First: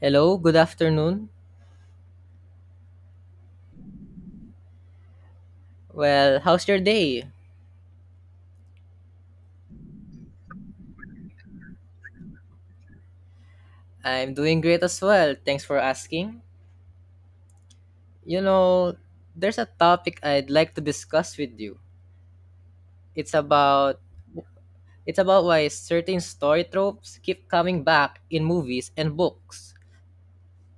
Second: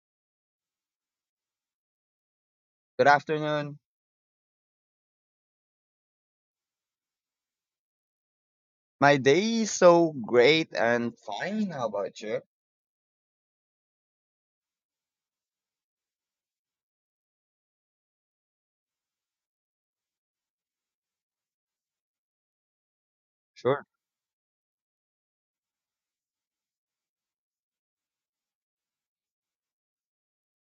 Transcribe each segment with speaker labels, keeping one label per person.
Speaker 1: Hello, good afternoon.
Speaker 2: Good afternoon.
Speaker 1: Well, how's your day?
Speaker 2: My day is so great and fine. How about you?
Speaker 1: I'm doing great as well. Thanks for asking. You know, there's a topic I'd like to discuss with you. It's
Speaker 2: Sure.
Speaker 1: about it's about why certain story tropes keep coming back in movies and books.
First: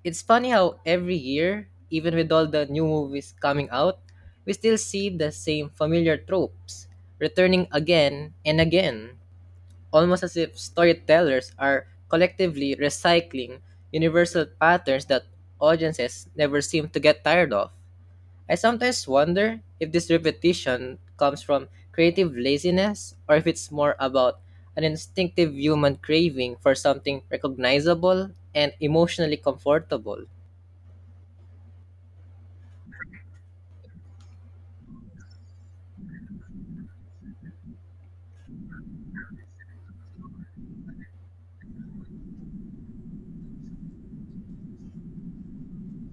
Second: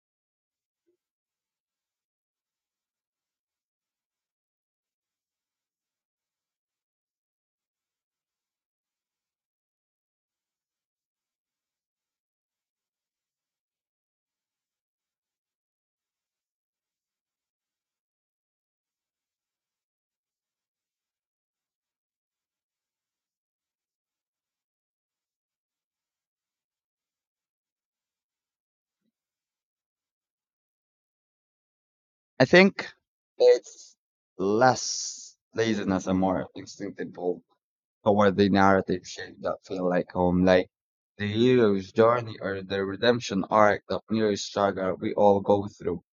Speaker 1: It's funny how every year, even with all the new movies coming out, we still see the same familiar tropes returning again and again, almost as if storytellers are collectively recycling universal patterns that audiences never seem to get tired of. I sometimes wonder if this repetition comes from creative laziness or if it's more about an instinctive human craving for something recognizable and emotionally comfortable.
Speaker 2: I think it's less laziness and more instinctive pull toward the narrative shape that feel like home, like the hero's journey or the redemption arc, the mirror struggle we all go through.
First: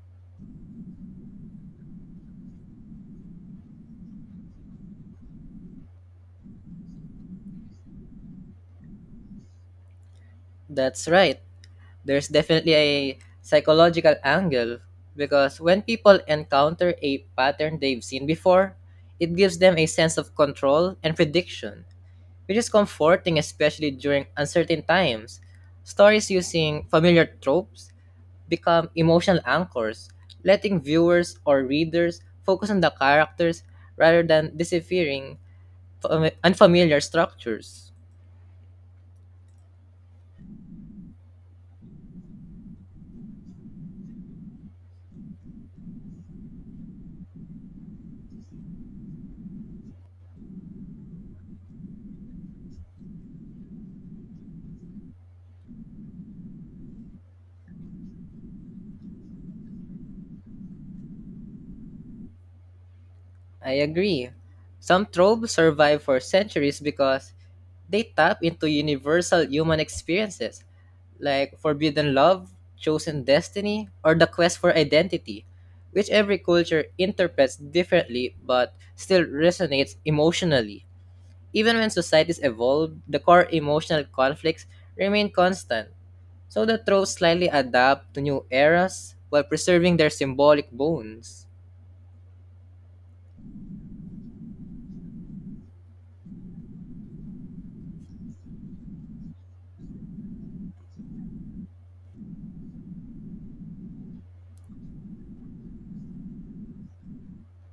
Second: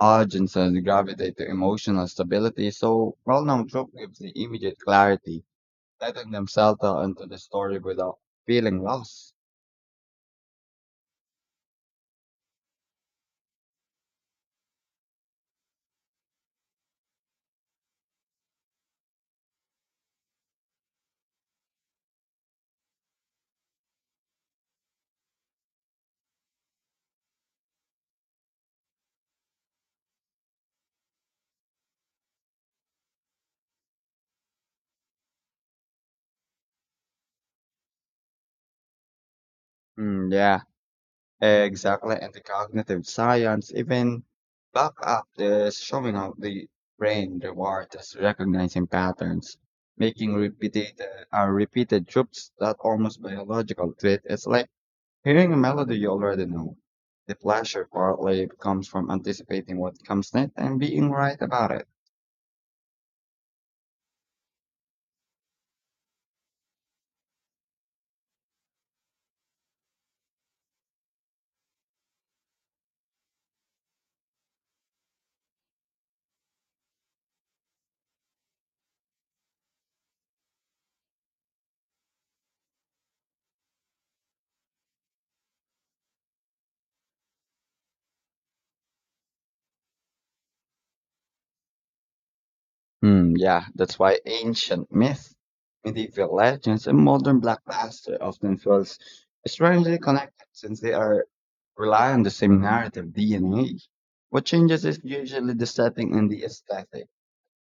Speaker 2: Audiences gravitate to emotional stability, so well-known trope gives the immediate clarity, letting them settle into the story without feeling lost.
Speaker 1: That's right. There's definitely a psychological angle because when people encounter a pattern they've seen before, it gives them a sense of control and prediction, which is comforting especially during uncertain times. Stories using familiar tropes become emotional anchors, letting viewers or readers focus on the characters rather than deciphering unfamiliar structures.
Speaker 2: Yeah, exactly, and the cognitive science even back up this showing how the brain reward is recognizing patterns, making repeated repeated trips that almost biological treat. It's like hearing a melody you already know. The pleasure partly comes from anticipating what comes next and being right about it.
Speaker 1: I agree. Some tropes survive for centuries because they tap into universal human experiences, like forbidden love, chosen destiny, or the quest for identity, which every culture interprets differently but still resonates emotionally. Even when societies evolve, the core emotional conflicts remain constant, so the tropes slightly adapt to new eras while preserving their symbolic bones.
Speaker 2: Yeah, that's why ancient myth, medieval legends, and modern blockbuster often feels strangely connected since they are rely on the same narrative DNA. What changes is usually the setting and the aesthetic,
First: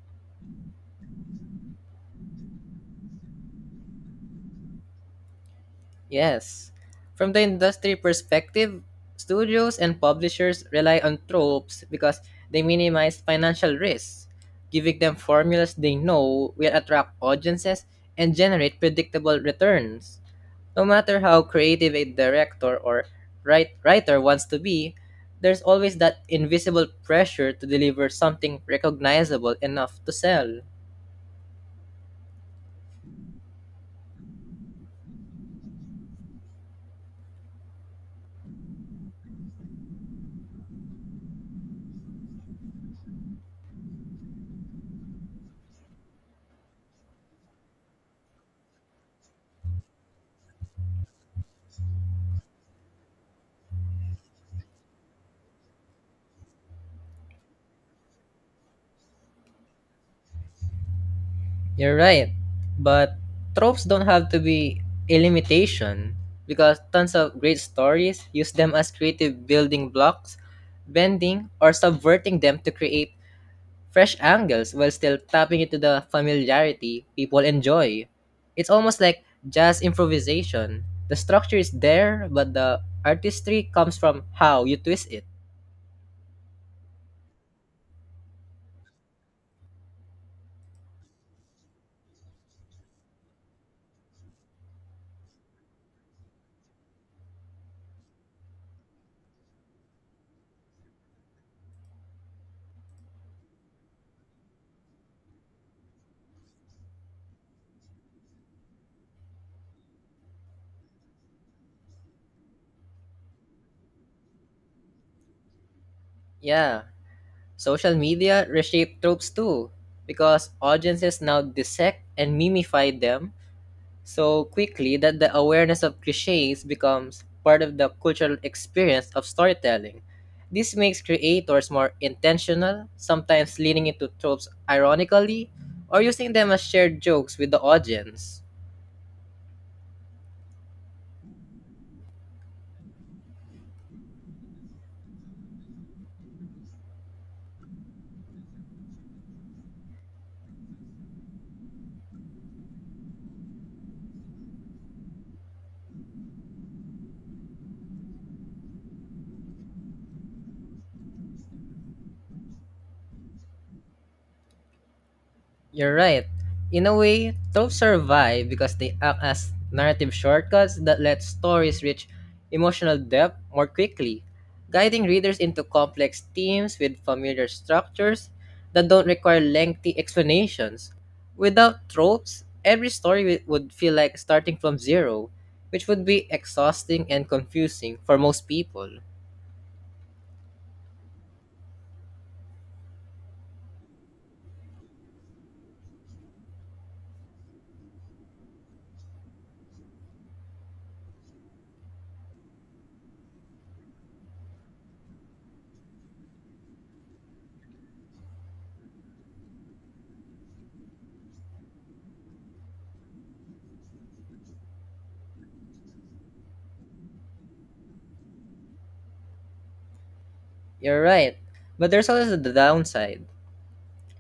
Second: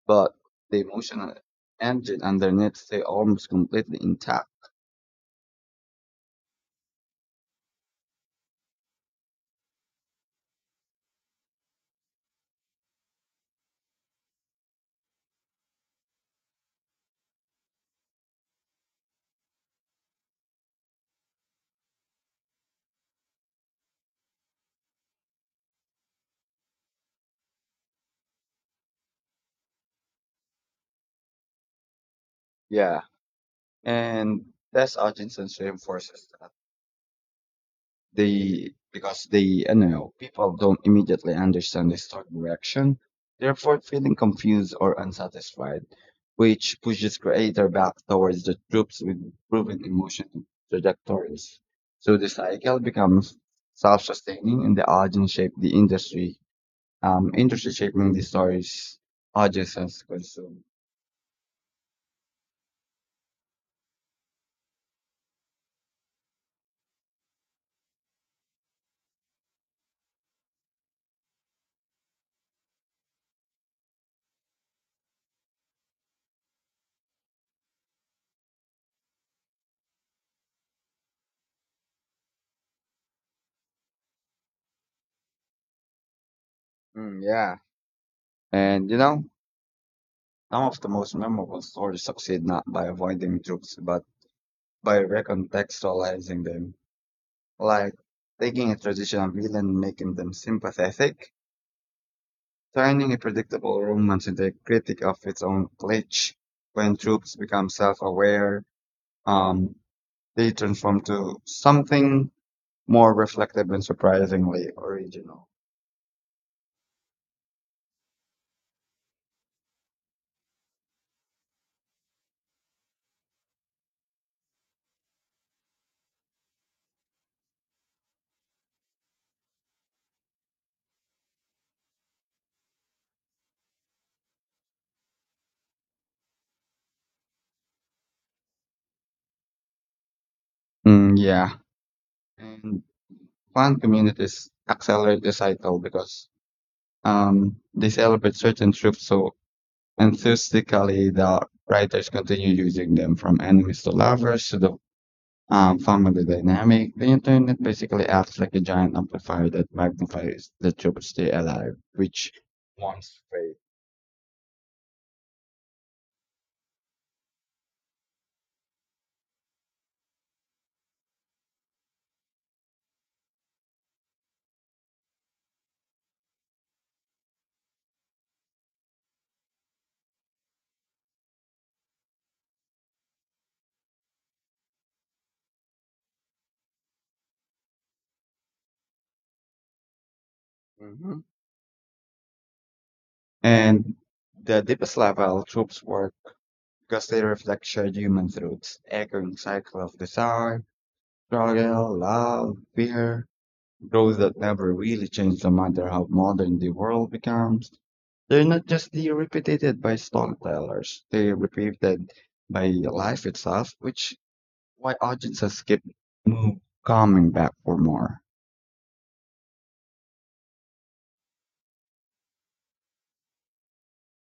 Speaker 2: but the emotional engine underneath stay almost completely intact.
Speaker 1: Yes. From the industry perspective, studios and publishers rely on tropes because they minimize financial risks, giving them formulas they know will attract audiences and generate predictable returns. No matter how creative a director or writer wants to be, there's always that invisible pressure to deliver something recognizable enough to sell.
Speaker 2: Yeah, and that's audience and reinforces that. They because they people don't immediately understand the stock direction, therefore feeling confused or unsatisfied, which pushes creator back towards the troops with proven emotional trajectories, so the cycle becomes self-sustaining and the audience shape the industry, industry shaping the stories audiences consume.
Speaker 1: You're right. But tropes don't have to be a limitation because tons of great stories use them as creative building blocks, bending or subverting them to create fresh angles while still tapping into the familiarity people enjoy. It's almost like jazz improvisation. The structure is there, but the artistry comes from how you twist it.
Speaker 2: Mm, yeah. and you know some of the most memorable stories succeed not by avoiding troops but by recontextualizing them, like taking a traditional villain and making them sympathetic, turning a predictable romance into a critic of its own glitch. When troops become self-aware, um, they transform to something more reflective and surprisingly original.
Speaker 1: Yeah, social media reshape tropes too, because audiences now dissect and mimify them so quickly that the awareness of cliches becomes part of the cultural experience of storytelling. This makes creators more intentional, sometimes leaning into tropes ironically or using them as shared jokes with the audience.
Speaker 2: Yeah, and fan communities accelerate the cycle because they celebrate certain troops so enthusiastically, the writers continue using them from enemies to lovers to the family dynamic. The internet basically acts like a giant amplifier that magnifies the truth stay alive, which once faith.
Speaker 1: You're right. In a way, tropes survive because they act as narrative shortcuts that let stories reach emotional depth more quickly, guiding readers into complex themes with familiar structures that don't require lengthy explanations. Without tropes, every story would feel like starting from zero, which would be exhausting and confusing for most people.
Speaker 2: hmm And the deepest level troops work because they reflect shared human truths, echoing cycle of desire, struggle, love, fear, growth that never really changed no matter how modern the world becomes. They're not just the repeated by storytellers, they're repeated by life itself, which why audiences keep move coming back for more.
Speaker 1: You're right, but there's also the downside,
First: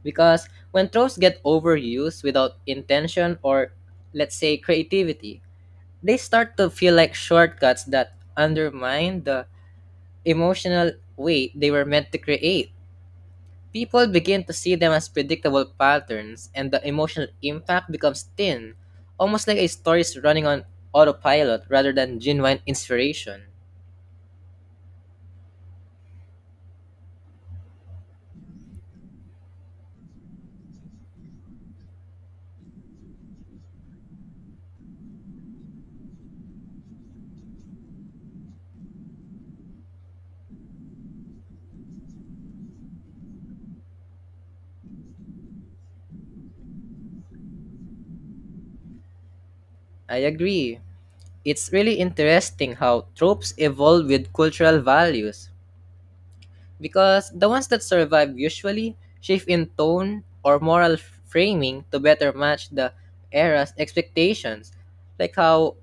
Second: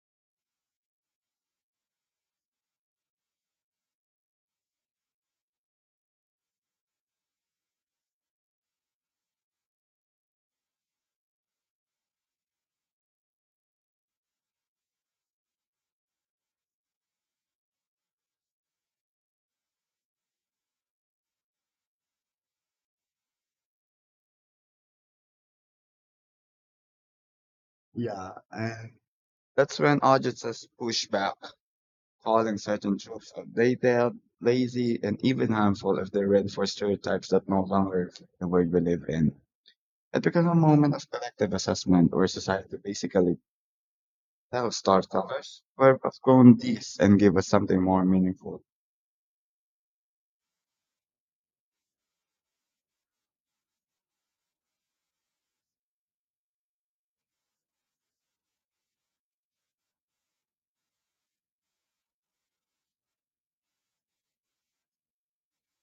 Speaker 1: because when tropes get overused without intention or, let's say, creativity, they start to feel like shortcuts that undermine the emotional weight they were meant to create. People begin to see them as predictable patterns and the emotional impact becomes thin, almost like a story is running on autopilot rather than genuine inspiration.
Speaker 2: Yeah, and that's when audiences push back, calling certain tropes outdated, lazy, and even harmful if they read for stereotypes that no longer reflect the world we live in. It becomes a moment of collective assessment where society basically that now storytellers were outgrown these and give us something more meaningful.
Speaker 1: I agree. It's really interesting how tropes evolve with cultural values because the ones that survive usually shift in tone or moral framing to better match the era's expectations, like how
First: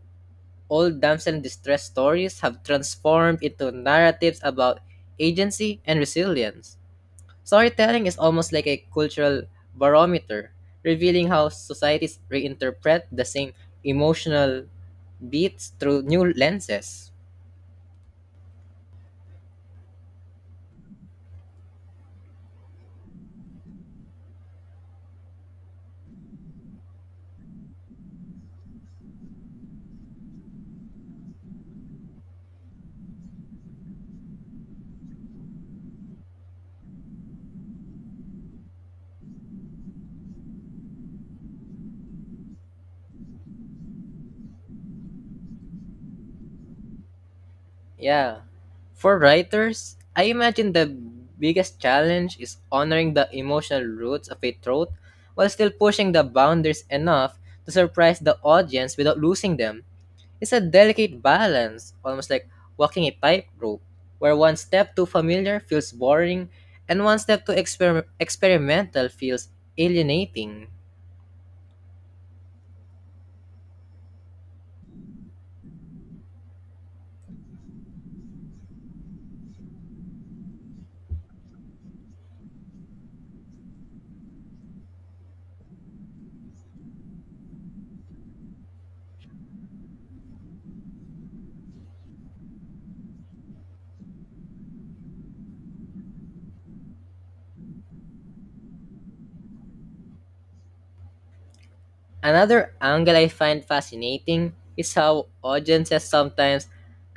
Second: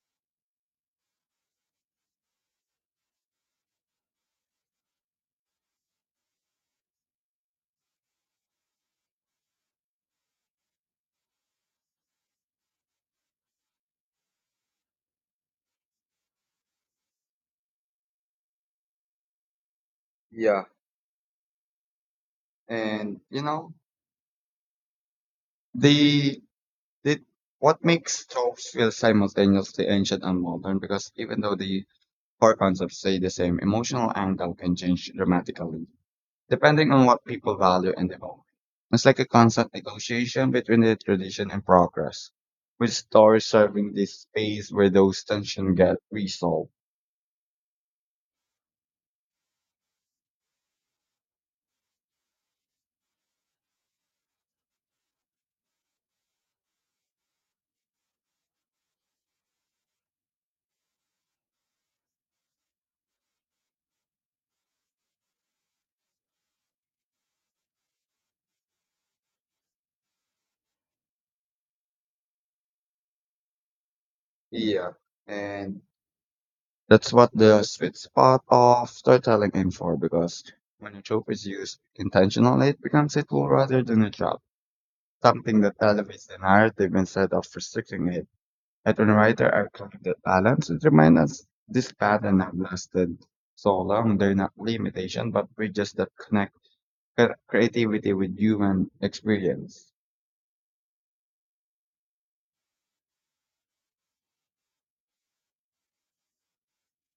Speaker 1: old damsel in distress stories have transformed into narratives about agency and resilience. Storytelling is almost like a cultural barometer, revealing how societies reinterpret the same emotional beats through new lenses.
Speaker 2: Yeah, and you know, they did what makes tropes feel simultaneously ancient and modern because even though the core concepts stay the same, emotional angle can change dramatically depending on what people value and the moment. It's like a constant negotiation between the tradition and progress, with stories serving this space where those tensions get resolved.
Speaker 1: Yeah. For writers, I imagine the biggest challenge is honoring the emotional roots of a trope while still pushing the boundaries enough to surprise the audience without losing them. It's a delicate balance, almost like walking a tightrope, where one step too familiar feels boring and one step too experimental feels alienating.
Speaker 2: Yeah, and that's what the sweet spot of storytelling aims for because when a trope is used intentionally, it becomes a tool rather than a trap, something that elevates the narrative instead of restricting it. And when writers are clear that balance, it reminds us this pattern have lasted so long, they're not limitation, but bridges that connect creativity with human experience.
Speaker 1: Another angle I find fascinating is how audiences sometimes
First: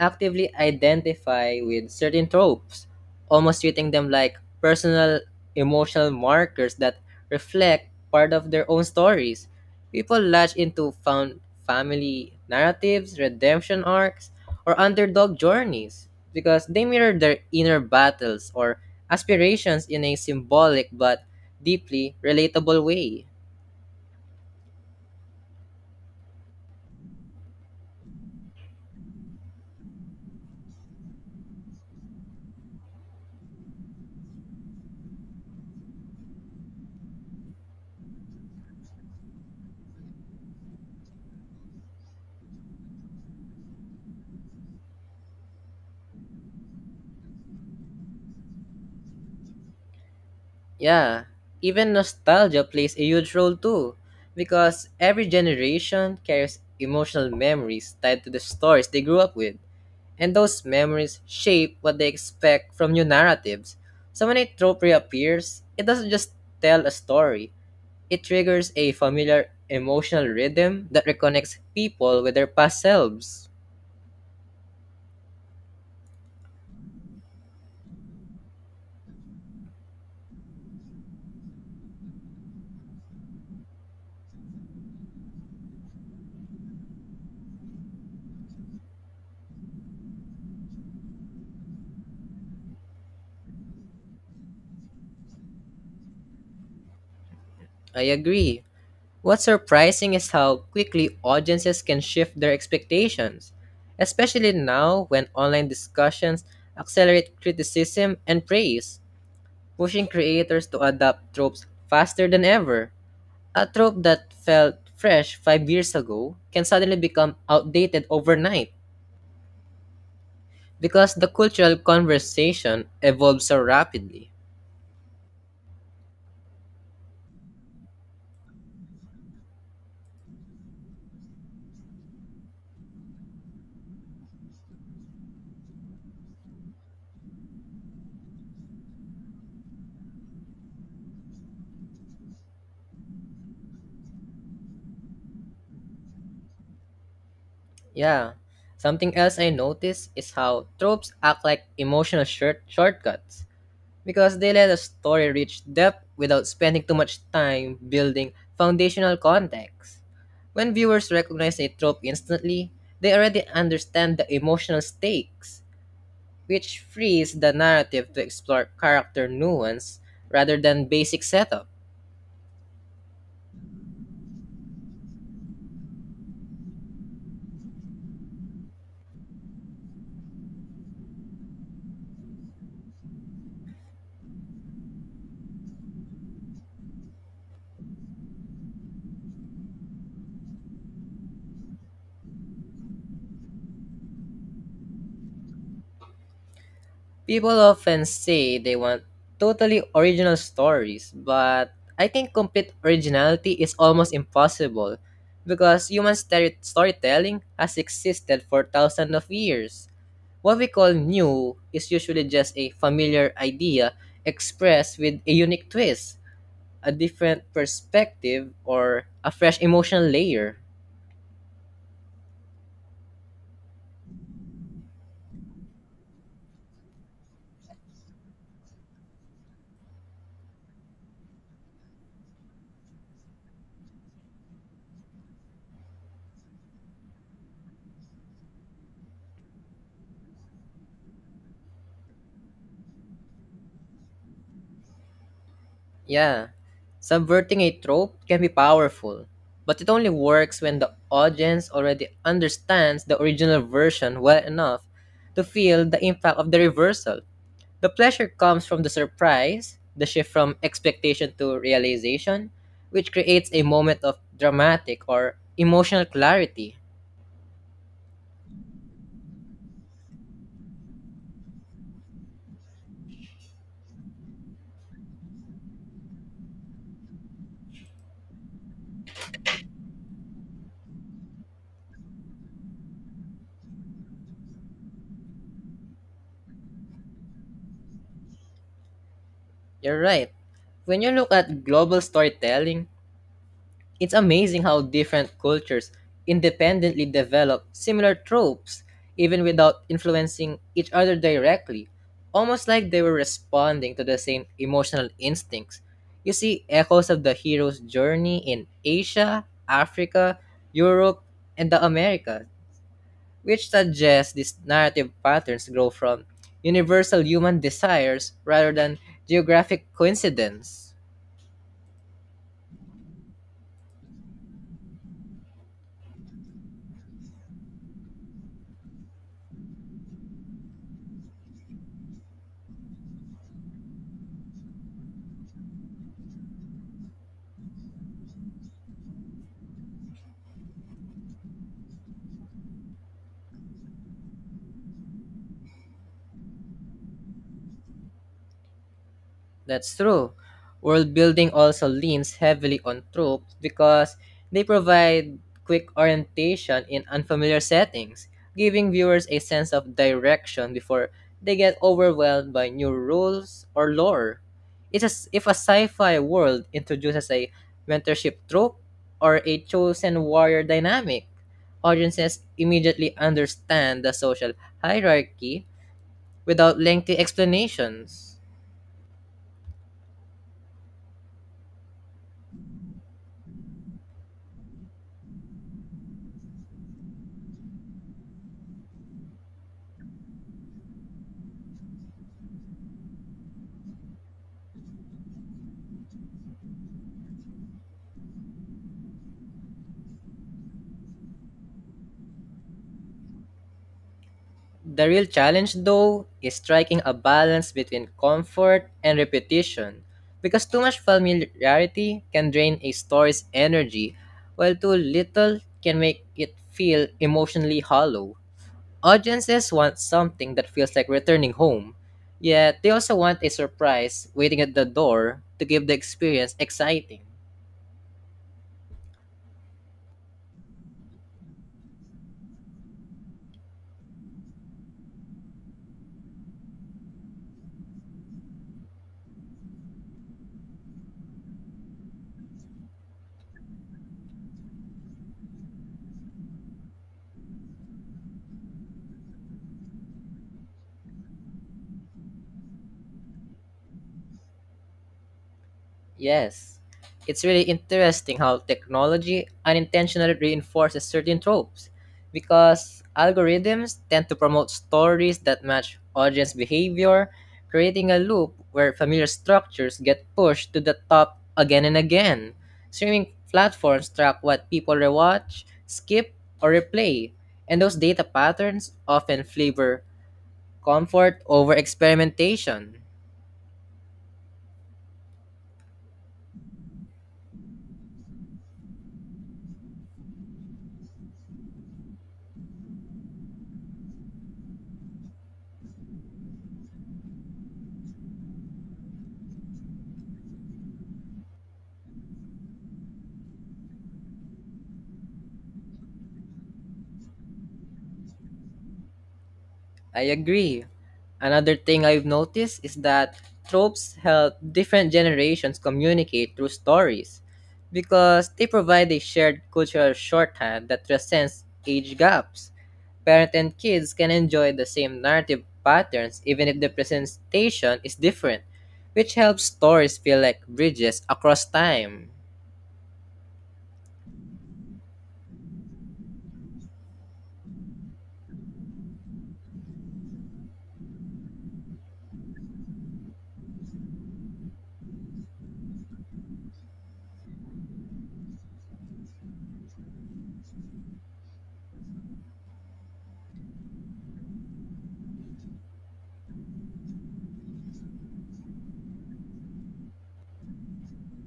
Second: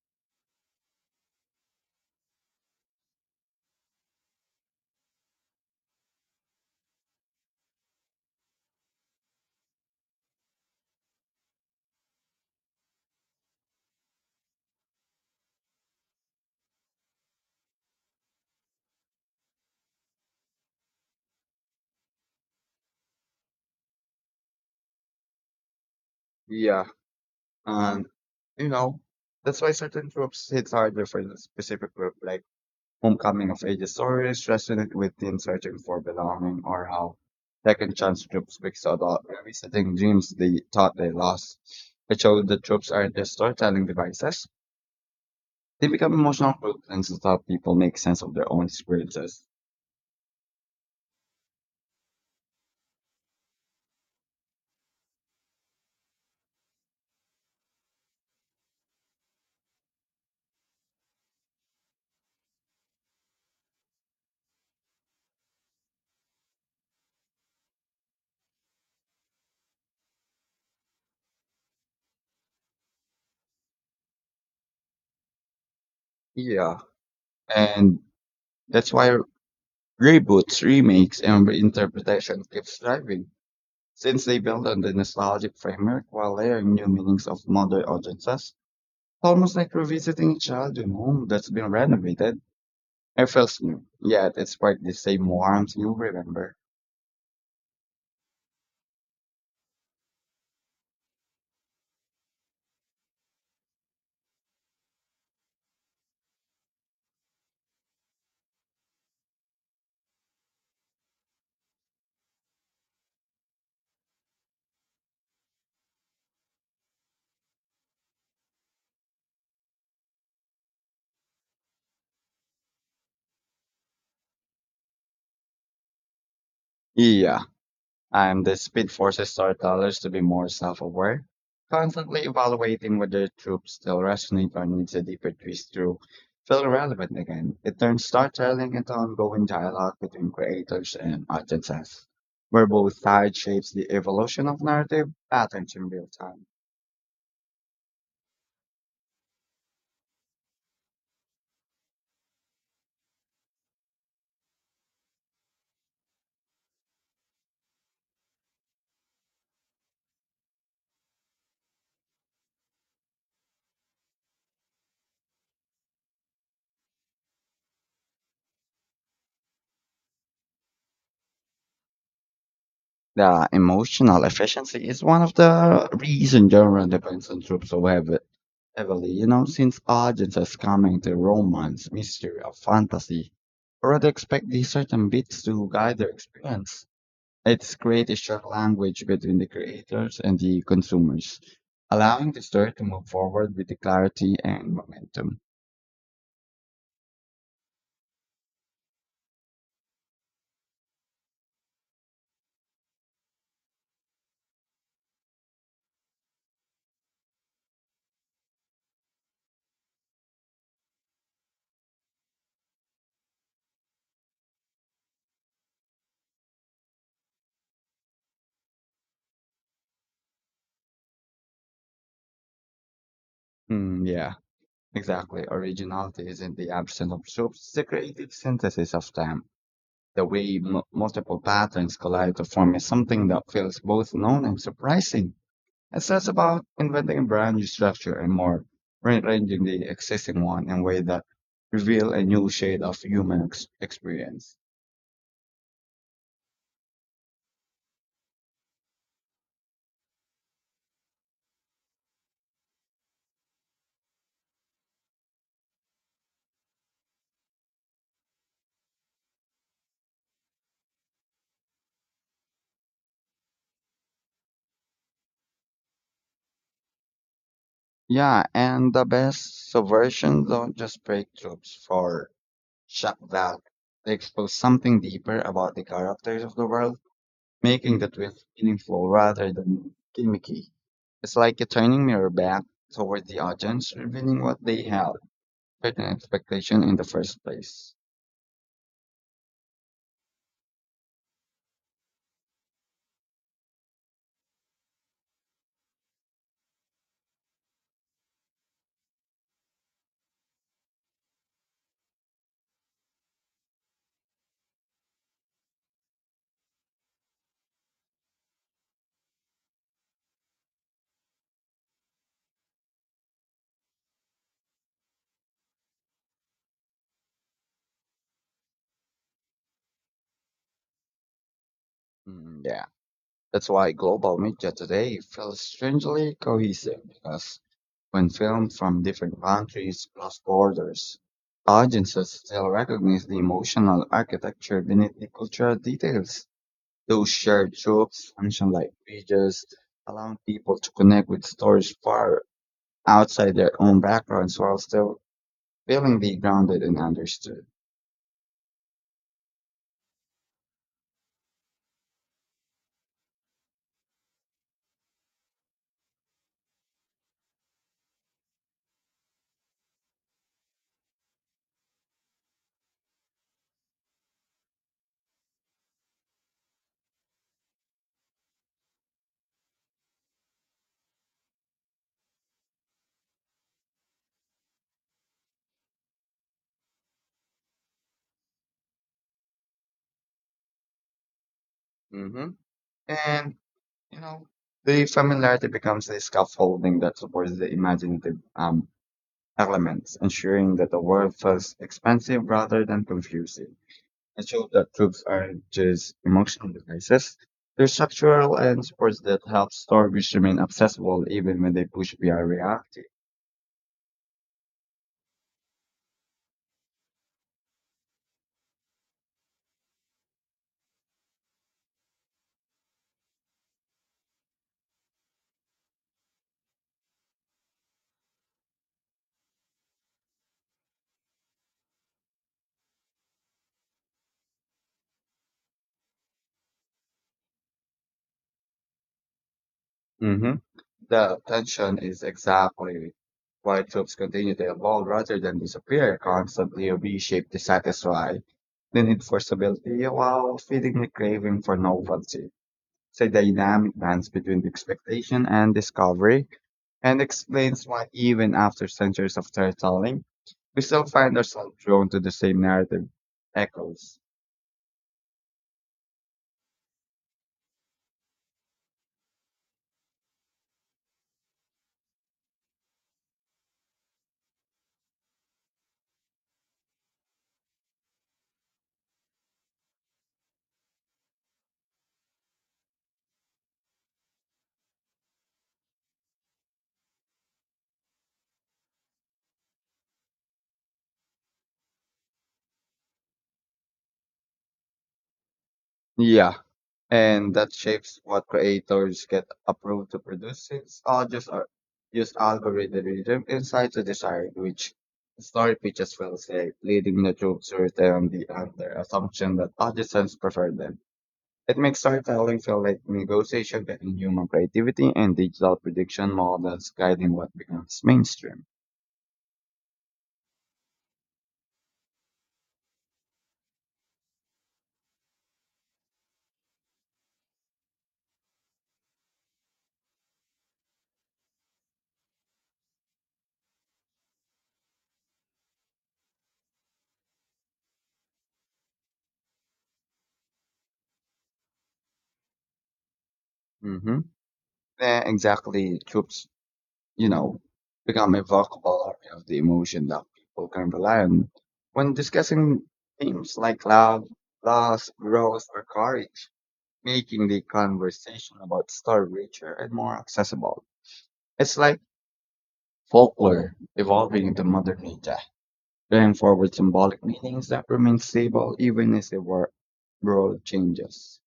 Speaker 1: actively identify with certain tropes, almost treating them like personal emotional markers that reflect part of their own stories. People latch into found family narratives, redemption arcs, or underdog journeys because they mirror their inner battles or aspirations in a symbolic but deeply relatable way.
Speaker 2: Yeah. And, you know, that's why certain tropes hit harder for a specific group, like homecoming of ages stories resonate with teens searching for belonging or how second chance groups speaks to adult revisiting dreams they thought they lost. It showed that tropes aren't just storytelling devices. They become emotional blueprints to help people make sense of their own experiences.
Speaker 1: Yeah, even nostalgia plays a huge role too, because every generation carries emotional memories tied to the stories they grew up with, and those memories shape what they expect from new narratives. So when a trope reappears, it doesn't just tell a story, it triggers a familiar emotional rhythm that reconnects people with their past selves.
Speaker 2: Yeah. And that's why reboots, remakes, and reinterpretation keeps thriving, since they build on the nostalgic framework while layering new meanings of modern audiences. Almost like revisiting a childhood home that's been renovated. It feels new, yet it's sparked the same warmth you remember.
Speaker 1: I agree. What's surprising is how quickly audiences can shift their expectations, especially now when online discussions accelerate criticism and praise, pushing creators to adapt tropes faster than ever. A trope that felt fresh 5 years ago can suddenly become outdated overnight because the cultural conversation evolves so rapidly.
Speaker 2: Yeah, and the speed forces storytellers to be more self-aware, constantly evaluating whether troops still resonate or needs a deeper twist to feel relevant again. It turns storytelling into ongoing dialogue between creators and audiences, where both sides shapes the evolution of narrative patterns in real time.
Speaker 1: Yeah. Something else I noticed is how tropes act like emotional shortcuts because they let a story reach depth without spending too much time building foundational context. When viewers recognize a trope instantly, they already understand the emotional stakes, which frees the narrative to explore character nuance rather than basic setup.
Speaker 2: The emotional efficiency is one of the reasons genre depends on troops who have heavily, since audience has come into romance, mystery, or fantasy, I rather expect these certain beats to guide their experience. It's create a shared language between the creators and the consumers, allowing the story to move forward with the clarity and momentum.
Speaker 1: People often say they want totally original stories, but I think complete originality is almost impossible because human storytelling has existed for thousands of years. What we call new is usually just a familiar idea expressed with a unique twist, a different perspective, or a fresh emotional layer.
Speaker 2: Yeah, exactly. Originality is in the absence of tropes. It's the creative synthesis of them. The way multiple patterns collide to form is something that feels both known and surprising. It's less about inventing a brand new structure and more rearranging the existing one in ways that reveal a new shade of human experience.
Speaker 1: Yeah, subverting a trope can be powerful, but it only works when the audience already understands the original version well enough to feel the impact of the reversal. The pleasure comes from the surprise, the shift from expectation to realization, which creates a moment of dramatic or emotional clarity.
Speaker 2: Yeah, and the best subversions don't just break tropes for shock value. They expose something deeper about the characters of the world, making the twist meaningful rather than gimmicky. It's like a turning mirror back toward the audience, revealing what they held certain expectation in the first place.
Speaker 1: You're right. When you look at global storytelling, it's amazing how different cultures independently develop similar tropes, even without influencing each other directly, almost like they were responding to the same emotional instincts. You see echoes of the hero's journey in Asia, Africa, Europe, and the Americas, which suggests these narrative patterns grow from universal human desires rather than geographic coincidence.
Speaker 2: Yeah, that's why global media today feels strangely cohesive because when filmed from different countries cross borders, audiences still recognize the emotional architecture beneath the cultural details. Those shared tropes, ancient like bridges, allowing people to connect with stories far outside their own backgrounds while still feeling the grounded and understood.
Speaker 1: That's true. World building also leans heavily on tropes because they provide quick orientation in unfamiliar settings, giving viewers a sense of direction before they get overwhelmed by new rules or lore. It's as if a sci-fi world introduces a mentorship trope or a chosen warrior dynamic. Audiences immediately understand the social hierarchy without lengthy explanations.
Speaker 2: hmm And, You know, the familiarity becomes the scaffolding that supports the imaginative elements, ensuring that the world feels expansive rather than confusing. It shows that truths aren't just emotional devices. They're structural and supports that help stories remain accessible even when they push beyond reality.
Speaker 1: The real challenge, though, is striking a balance between comfort and repetition, because too much familiarity can drain a story's energy, while too little can make it feel emotionally hollow. Audiences want something that feels like returning home, yet they also want a surprise waiting at the door to give the experience exciting.
Speaker 2: hmm The tension is exactly why troops continue to evolve rather than disappear, constantly reshaped to satisfy the need for stability while feeding the craving for novelty. It's a dynamic dance between expectation and discovery and explains why even after centuries of storytelling, we still find ourselves drawn to the same narrative echoes.
Speaker 1: Yes, it's really interesting how technology unintentionally reinforces certain tropes because algorithms tend to promote stories that match audience behavior, creating a loop where familiar structures get pushed to the top again and again. Streaming platforms track what people rewatch, skip, or replay, and those data patterns often favor comfort over experimentation.
Speaker 2: Yeah. And that shapes what creators get approved to produce since all just are use algorithm insight to decide which story pitches will say, leading the troops to return the under assumption that audiences prefer them. It makes storytelling feel like negotiation between human creativity and digital prediction models guiding what becomes mainstream.
Speaker 1: I agree. Another thing I've noticed is that tropes help different generations communicate through stories because they provide a shared cultural shorthand that transcends age gaps. Parent and kids can enjoy the same narrative patterns even if the presentation is different, which helps stories feel like bridges across time.
Speaker 2: Mm-hmm. Yeah, exactly. Troops, you know, become evocative of the emotion that people can rely on when discussing themes like love, loss, growth, or courage, making the conversation about story richer and more accessible. It's like folklore evolving into modern media, carrying forward symbolic meanings that remain stable even as the world changes.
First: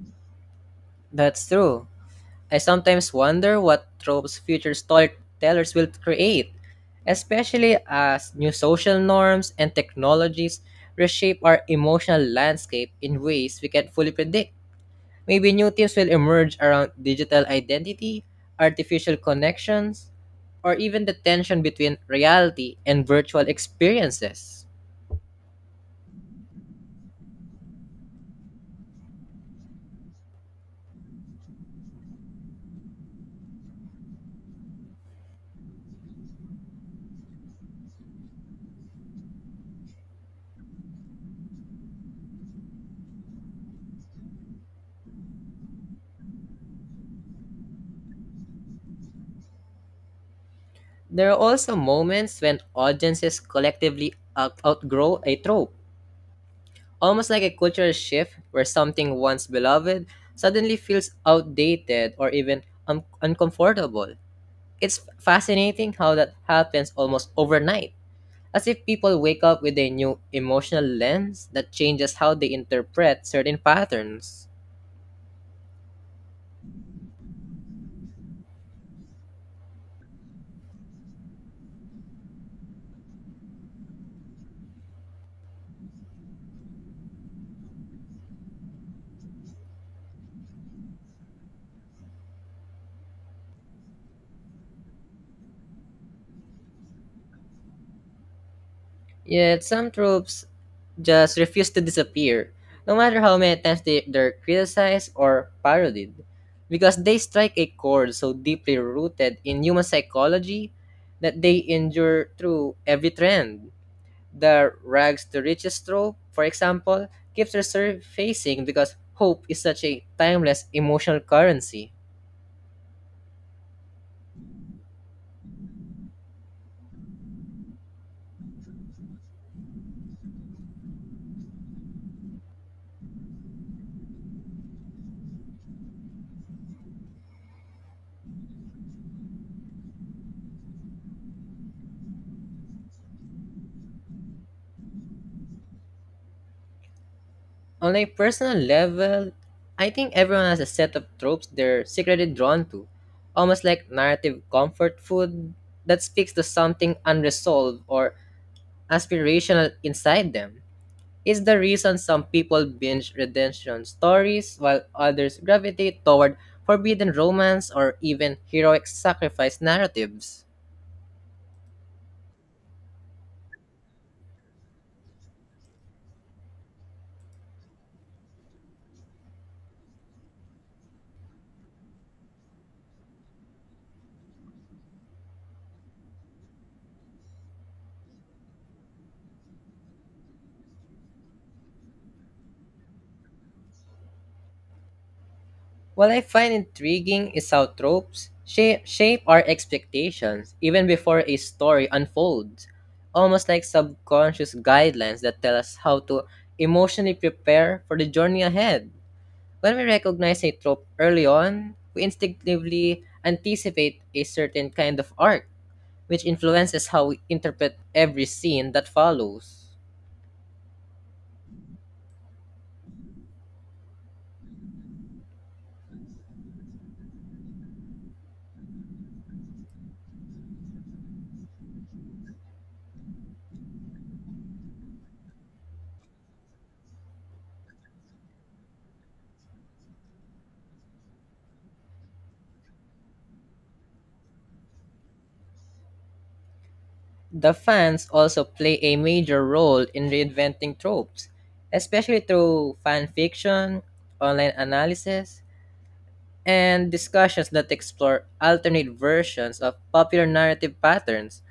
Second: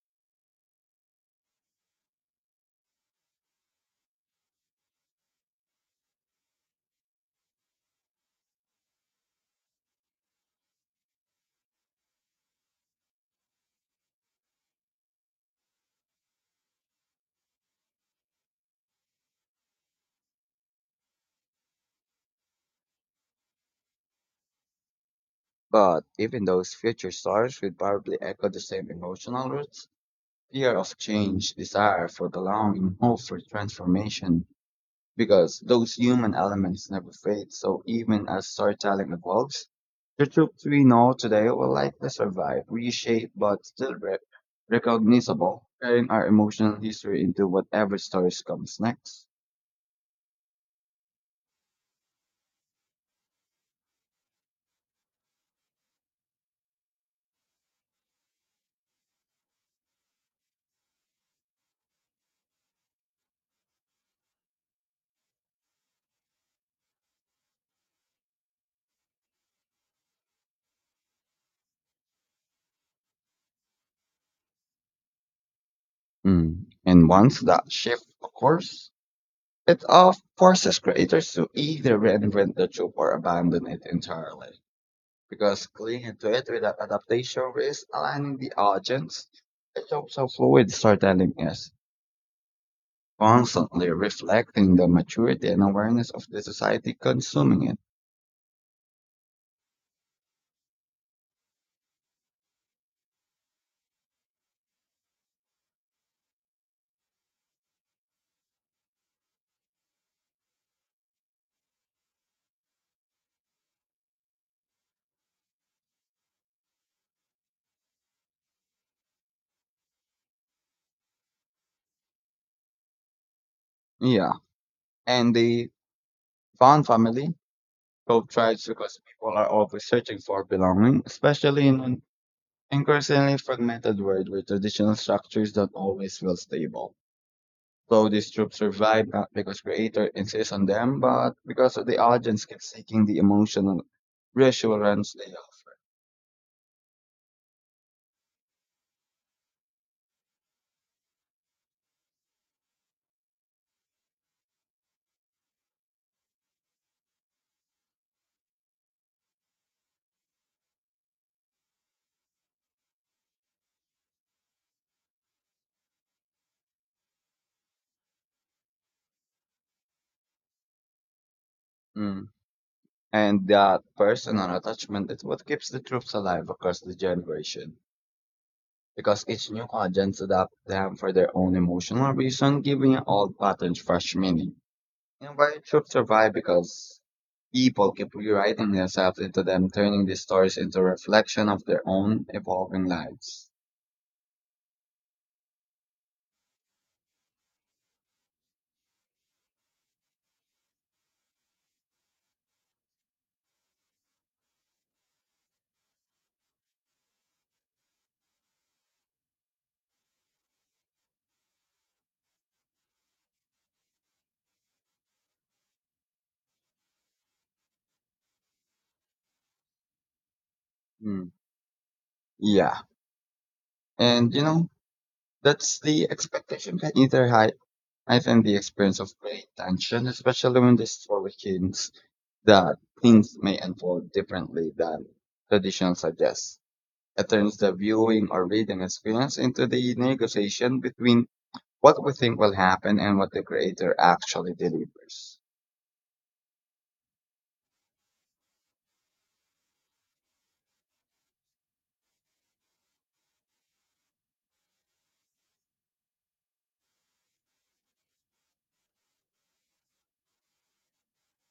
Speaker 1: That's true. I sometimes wonder what tropes future storytellers will create, especially as new social norms and technologies reshape our emotional landscape in ways we can't fully predict. Maybe new themes will emerge around digital identity, artificial connections, or even the tension between reality and virtual experiences.
Speaker 2: But even those future stars would probably echo the same emotional roots, fear of change, desire for the longing, hope for transformation, because those human elements never fade. So even as storytelling evolves, the truths we know today will likely survive, reshaped but still recognizable, carrying our emotional history into whatever stories comes next.
Speaker 1: There are also moments when audiences collectively outgrow a trope, almost like a cultural shift where something once beloved suddenly feels outdated or even uncomfortable. It's fascinating how that happens almost overnight, as if people wake up with a new emotional lens that changes how they interpret certain patterns.
Speaker 2: Mm. And once that shift occurs, it forces creators to either reinvent the trope or abandon it entirely, because clinging to it without adaptation risks aligning the audience. The jobs of fluid storytelling is constantly reflecting the maturity and awareness of the society consuming it.
Speaker 1: Yet some tropes just refuse to disappear, no matter how many times they're criticized or parodied, because they strike a chord so deeply rooted in human psychology that they endure through every trend. The rags to riches trope, for example, keeps resurfacing because hope is such a timeless emotional currency.
Speaker 2: Yeah. And the found family co thrives because people are always searching for belonging, especially in an increasingly fragmented world where traditional structures don't always feel stable. So these tropes survive not because creator insists on them, but because the audience keeps seeking the emotional reassurance they offer.
Speaker 1: On a personal level, I think everyone has a set of tropes they're secretly drawn to, almost like narrative comfort food that speaks to something unresolved or aspirational inside them. It's the reason some people binge redemption stories while others gravitate toward forbidden romance or even heroic sacrifice narratives.
Speaker 2: Mm. And that personal attachment is what keeps the tropes alive across the generation, because each new audience adapts them for their own emotional reason, giving old patterns fresh meaning. And why tropes survive because people keep rewriting themselves into them, turning these stories into reflection of their own evolving lives.
Speaker 1: What I find intriguing is how tropes shape our expectations even before a story unfolds, almost like subconscious guidelines that tell us how to emotionally prepare for the journey ahead. When we recognize a trope early on, we instinctively anticipate a certain kind of arc, which influences how we interpret every scene that follows.
Speaker 2: Mm. Yeah. And that's the expectation can either heighten the experience of great tension, especially when the story hints that things may unfold differently than traditional suggests. It turns the viewing or reading experience into the negotiation between what we think will happen and what the creator actually delivers.
Speaker 1: The fans also play a major role in reinventing tropes, especially through fan fiction, online analysis, and discussions that explore alternate versions of popular narrative patterns.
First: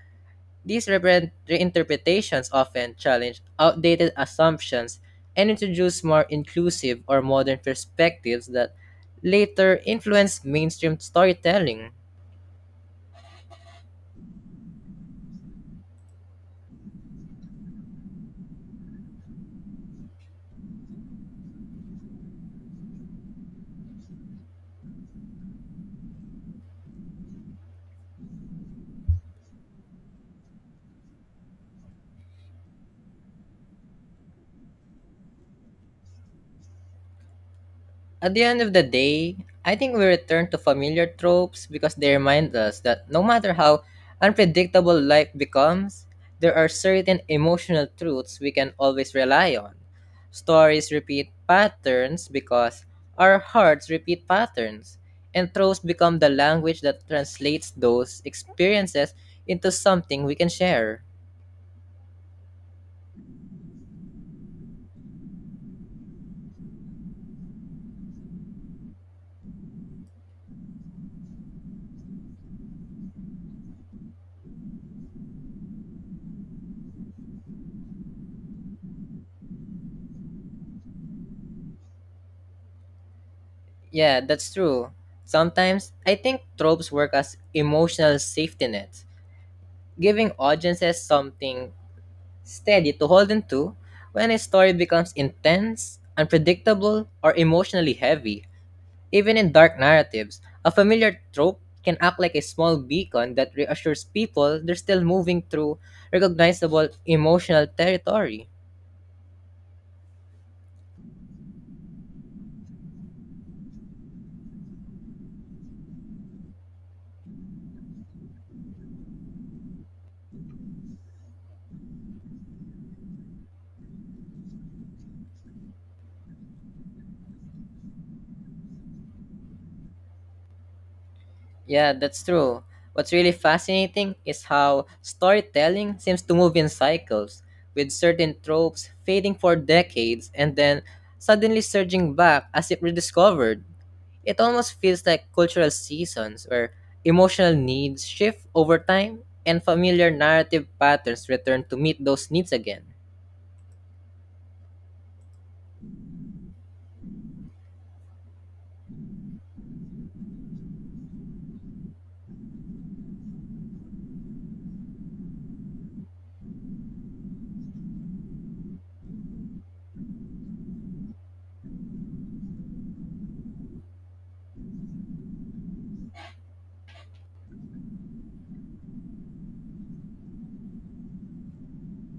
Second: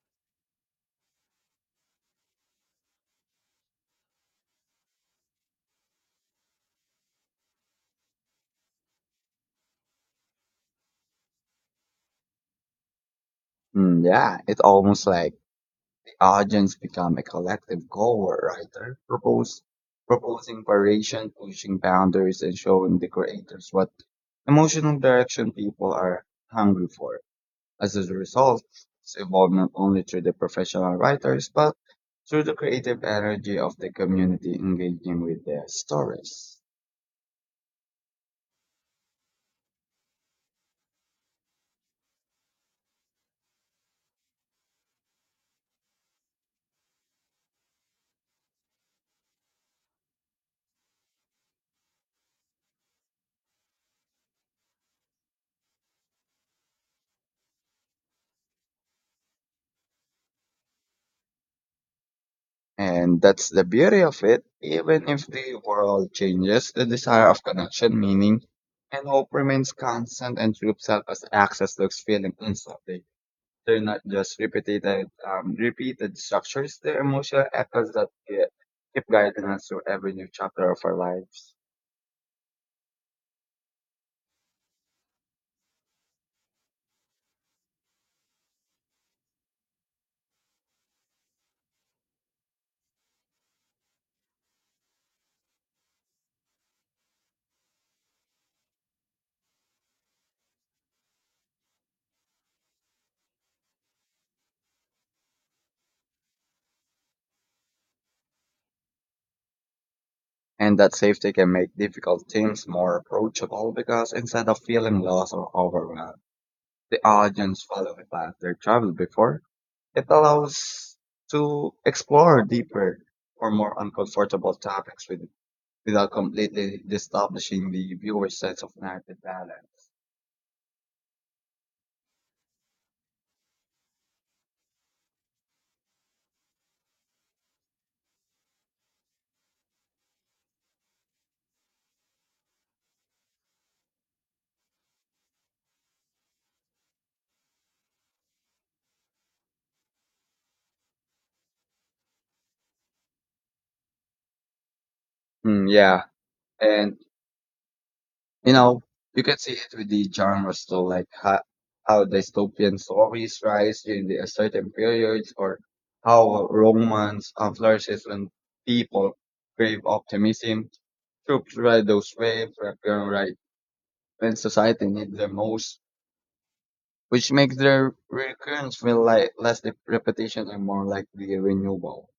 Speaker 1: These reinterpretations often challenge outdated assumptions and introduce more inclusive or modern perspectives that later influence mainstream storytelling.
Speaker 2: Yeah, it's almost like the audience become a collective co-writer, proposing variation, pushing boundaries, and showing the creators what emotional direction people are hungry for. As a result, it's evolved not only through the professional writers, but through the creative energy of the community engaging with their stories.
Speaker 1: At the end of the day, I think we return to familiar tropes because they remind us that no matter how unpredictable life becomes, there are certain emotional truths we can always rely on. Stories repeat patterns because our hearts repeat patterns, and tropes become the language that translates those experiences into something we can share.
Speaker 2: And that's the beauty of it. Even if the world changes, the desire of connection, meaning, and hope remains constant and true self as access looks feeling instantly. They're not just repeated, repeated structures. They're emotional echoes that keep guiding us through every new chapter of our lives.
Speaker 1: Yeah, that's true. Sometimes I think tropes work as emotional safety nets, giving audiences something steady to hold into when a story becomes intense, unpredictable, or emotionally heavy. Even in dark narratives, a familiar trope can act like a small beacon that reassures people they're still moving through recognizable emotional territory.
Speaker 2: And that safety can make difficult themes more approachable because instead of feeling lost or overwhelmed, the audience follows a path they traveled before. It allows to explore deeper or more uncomfortable topics without completely establishing the viewer's sense of narrative balance.
Speaker 1: Yeah, that's true. What's really fascinating is how storytelling seems to move in cycles, with certain tropes fading for decades and then suddenly surging back as if rediscovered. It almost feels like cultural seasons where emotional needs shift over time and familiar narrative patterns return to meet those needs again.
Speaker 2: Mm, yeah, and You know, you can see it with the genres though, like how dystopian stories rise during the certain periods, or how romance flourishes when people crave optimism. Troops ride those waves, reappear right when society needs them most, which makes their recurrence feel like less the repetition and more like the renewal.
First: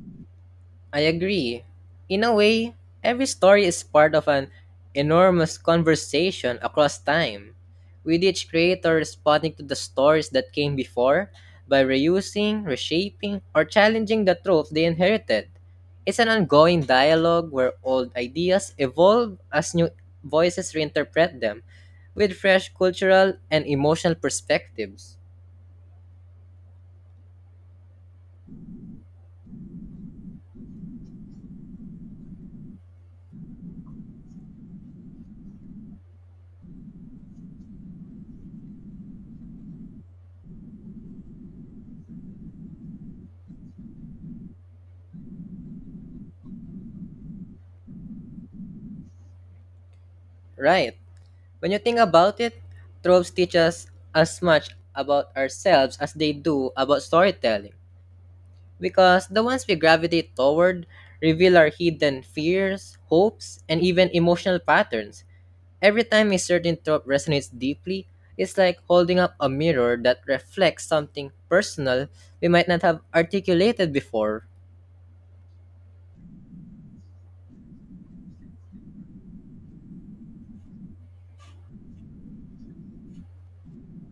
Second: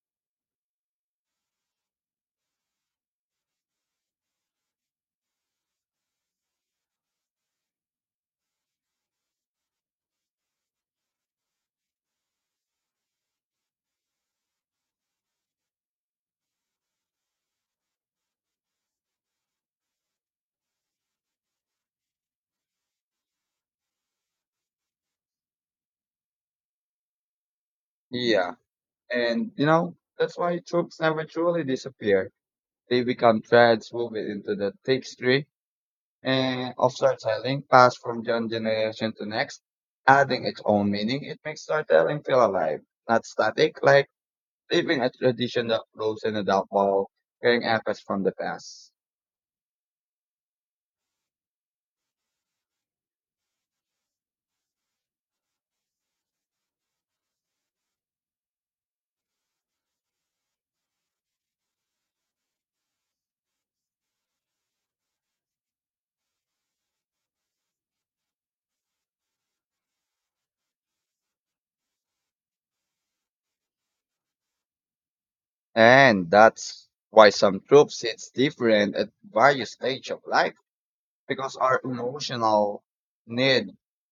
Speaker 1: I agree. In a way, every story is part of an enormous conversation across time, with each creator responding to the stories that came before by reusing, reshaping, or challenging the truth they inherited. It's an ongoing dialogue where old ideas evolve as new voices reinterpret them with fresh cultural and emotional perspectives.
Speaker 2: Yeah, that's why troops never truly disappear. They become threads woven into the tapestry and of storytelling passed from one generation to next, adding its own meaning. It makes storytelling feel alive, not static, like living a tradition that grows in a dark while carrying echoes from the past.
Speaker 1: Right. When you think about it, tropes teach us as much about ourselves as they do about storytelling, because the ones we gravitate toward reveal our hidden fears, hopes, and even emotional patterns. Every time a certain trope resonates deeply, it's like holding up a mirror that reflects something personal we might not have articulated before.
Speaker 2: And that's why some troops it's different at various stage of life because our emotional need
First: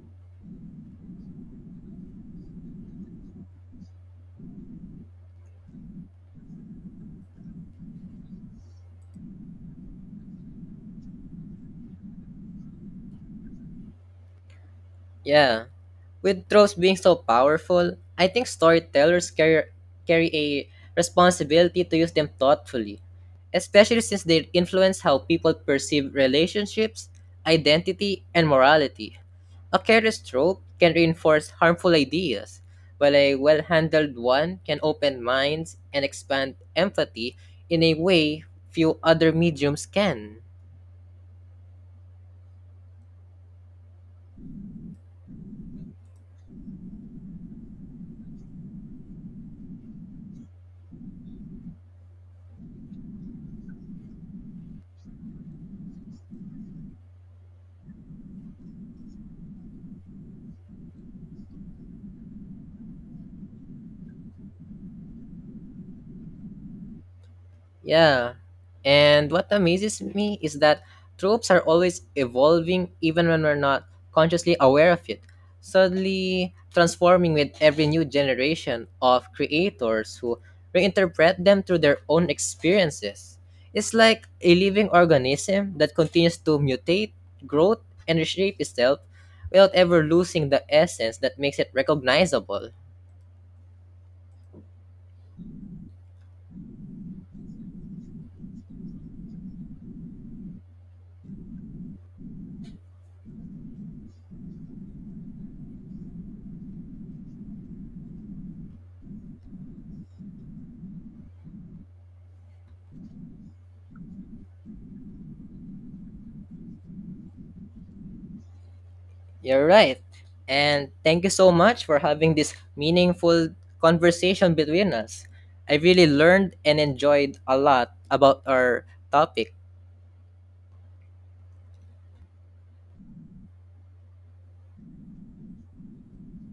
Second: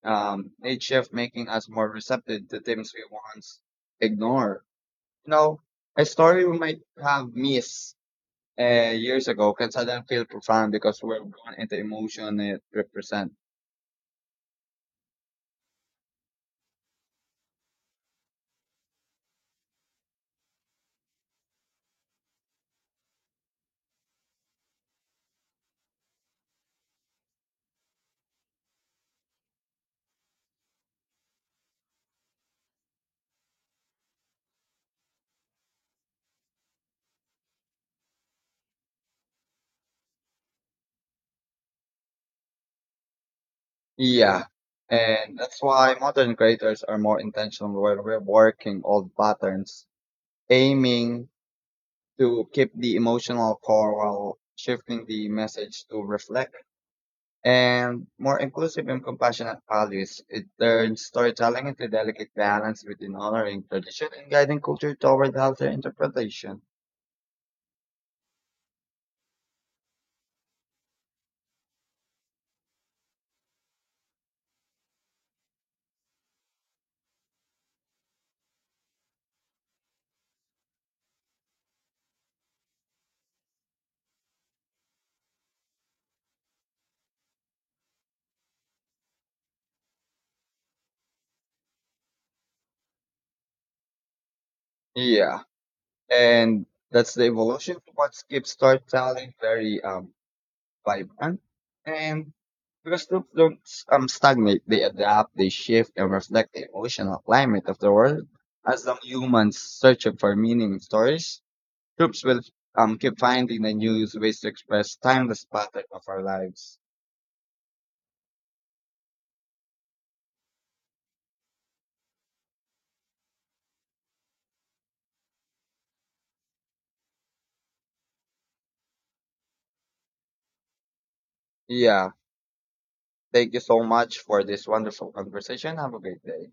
Speaker 2: need shift, making us more receptive to things we once ignore. You know, a story we might have missed years ago because I didn't feel profound because we're born into emotion it represents.
Speaker 1: Yeah. With trolls being so powerful, I think storytellers carry a responsibility to use them thoughtfully, especially since they influence how people perceive relationships, identity, and morality. A careless trope can reinforce harmful ideas, while a well handled one can open minds and expand empathy in a way few other mediums can.
Speaker 2: Yeah. And that's why modern creators are more intentional where we're working old patterns, aiming to keep the emotional core while shifting the message to reflect and more inclusive and compassionate values. It turns storytelling into delicate balance between honoring tradition and guiding culture toward healthier interpretation.
Speaker 1: Yeah. And what amazes me is that tropes are always evolving even when we're not consciously aware of it, suddenly transforming with every new generation of creators who reinterpret them through their own experiences. It's like a living organism that continues to mutate, grow, and reshape itself without ever losing the essence that makes it recognizable.
Speaker 2: Yeah. And that's the evolution of what keeps storytelling very vibrant. And because groups don't stagnate, they adapt, they shift, and reflect the emotional climate of the world. As long humans searching for meaning in stories, groups will keep finding the new ways to express timeless pattern of our lives.
Speaker 1: You're right. And thank you so much for having this meaningful conversation between us. I really learned and enjoyed a lot about our topic.
Speaker 2: Yeah, thank you so much for this wonderful conversation. Have a great day.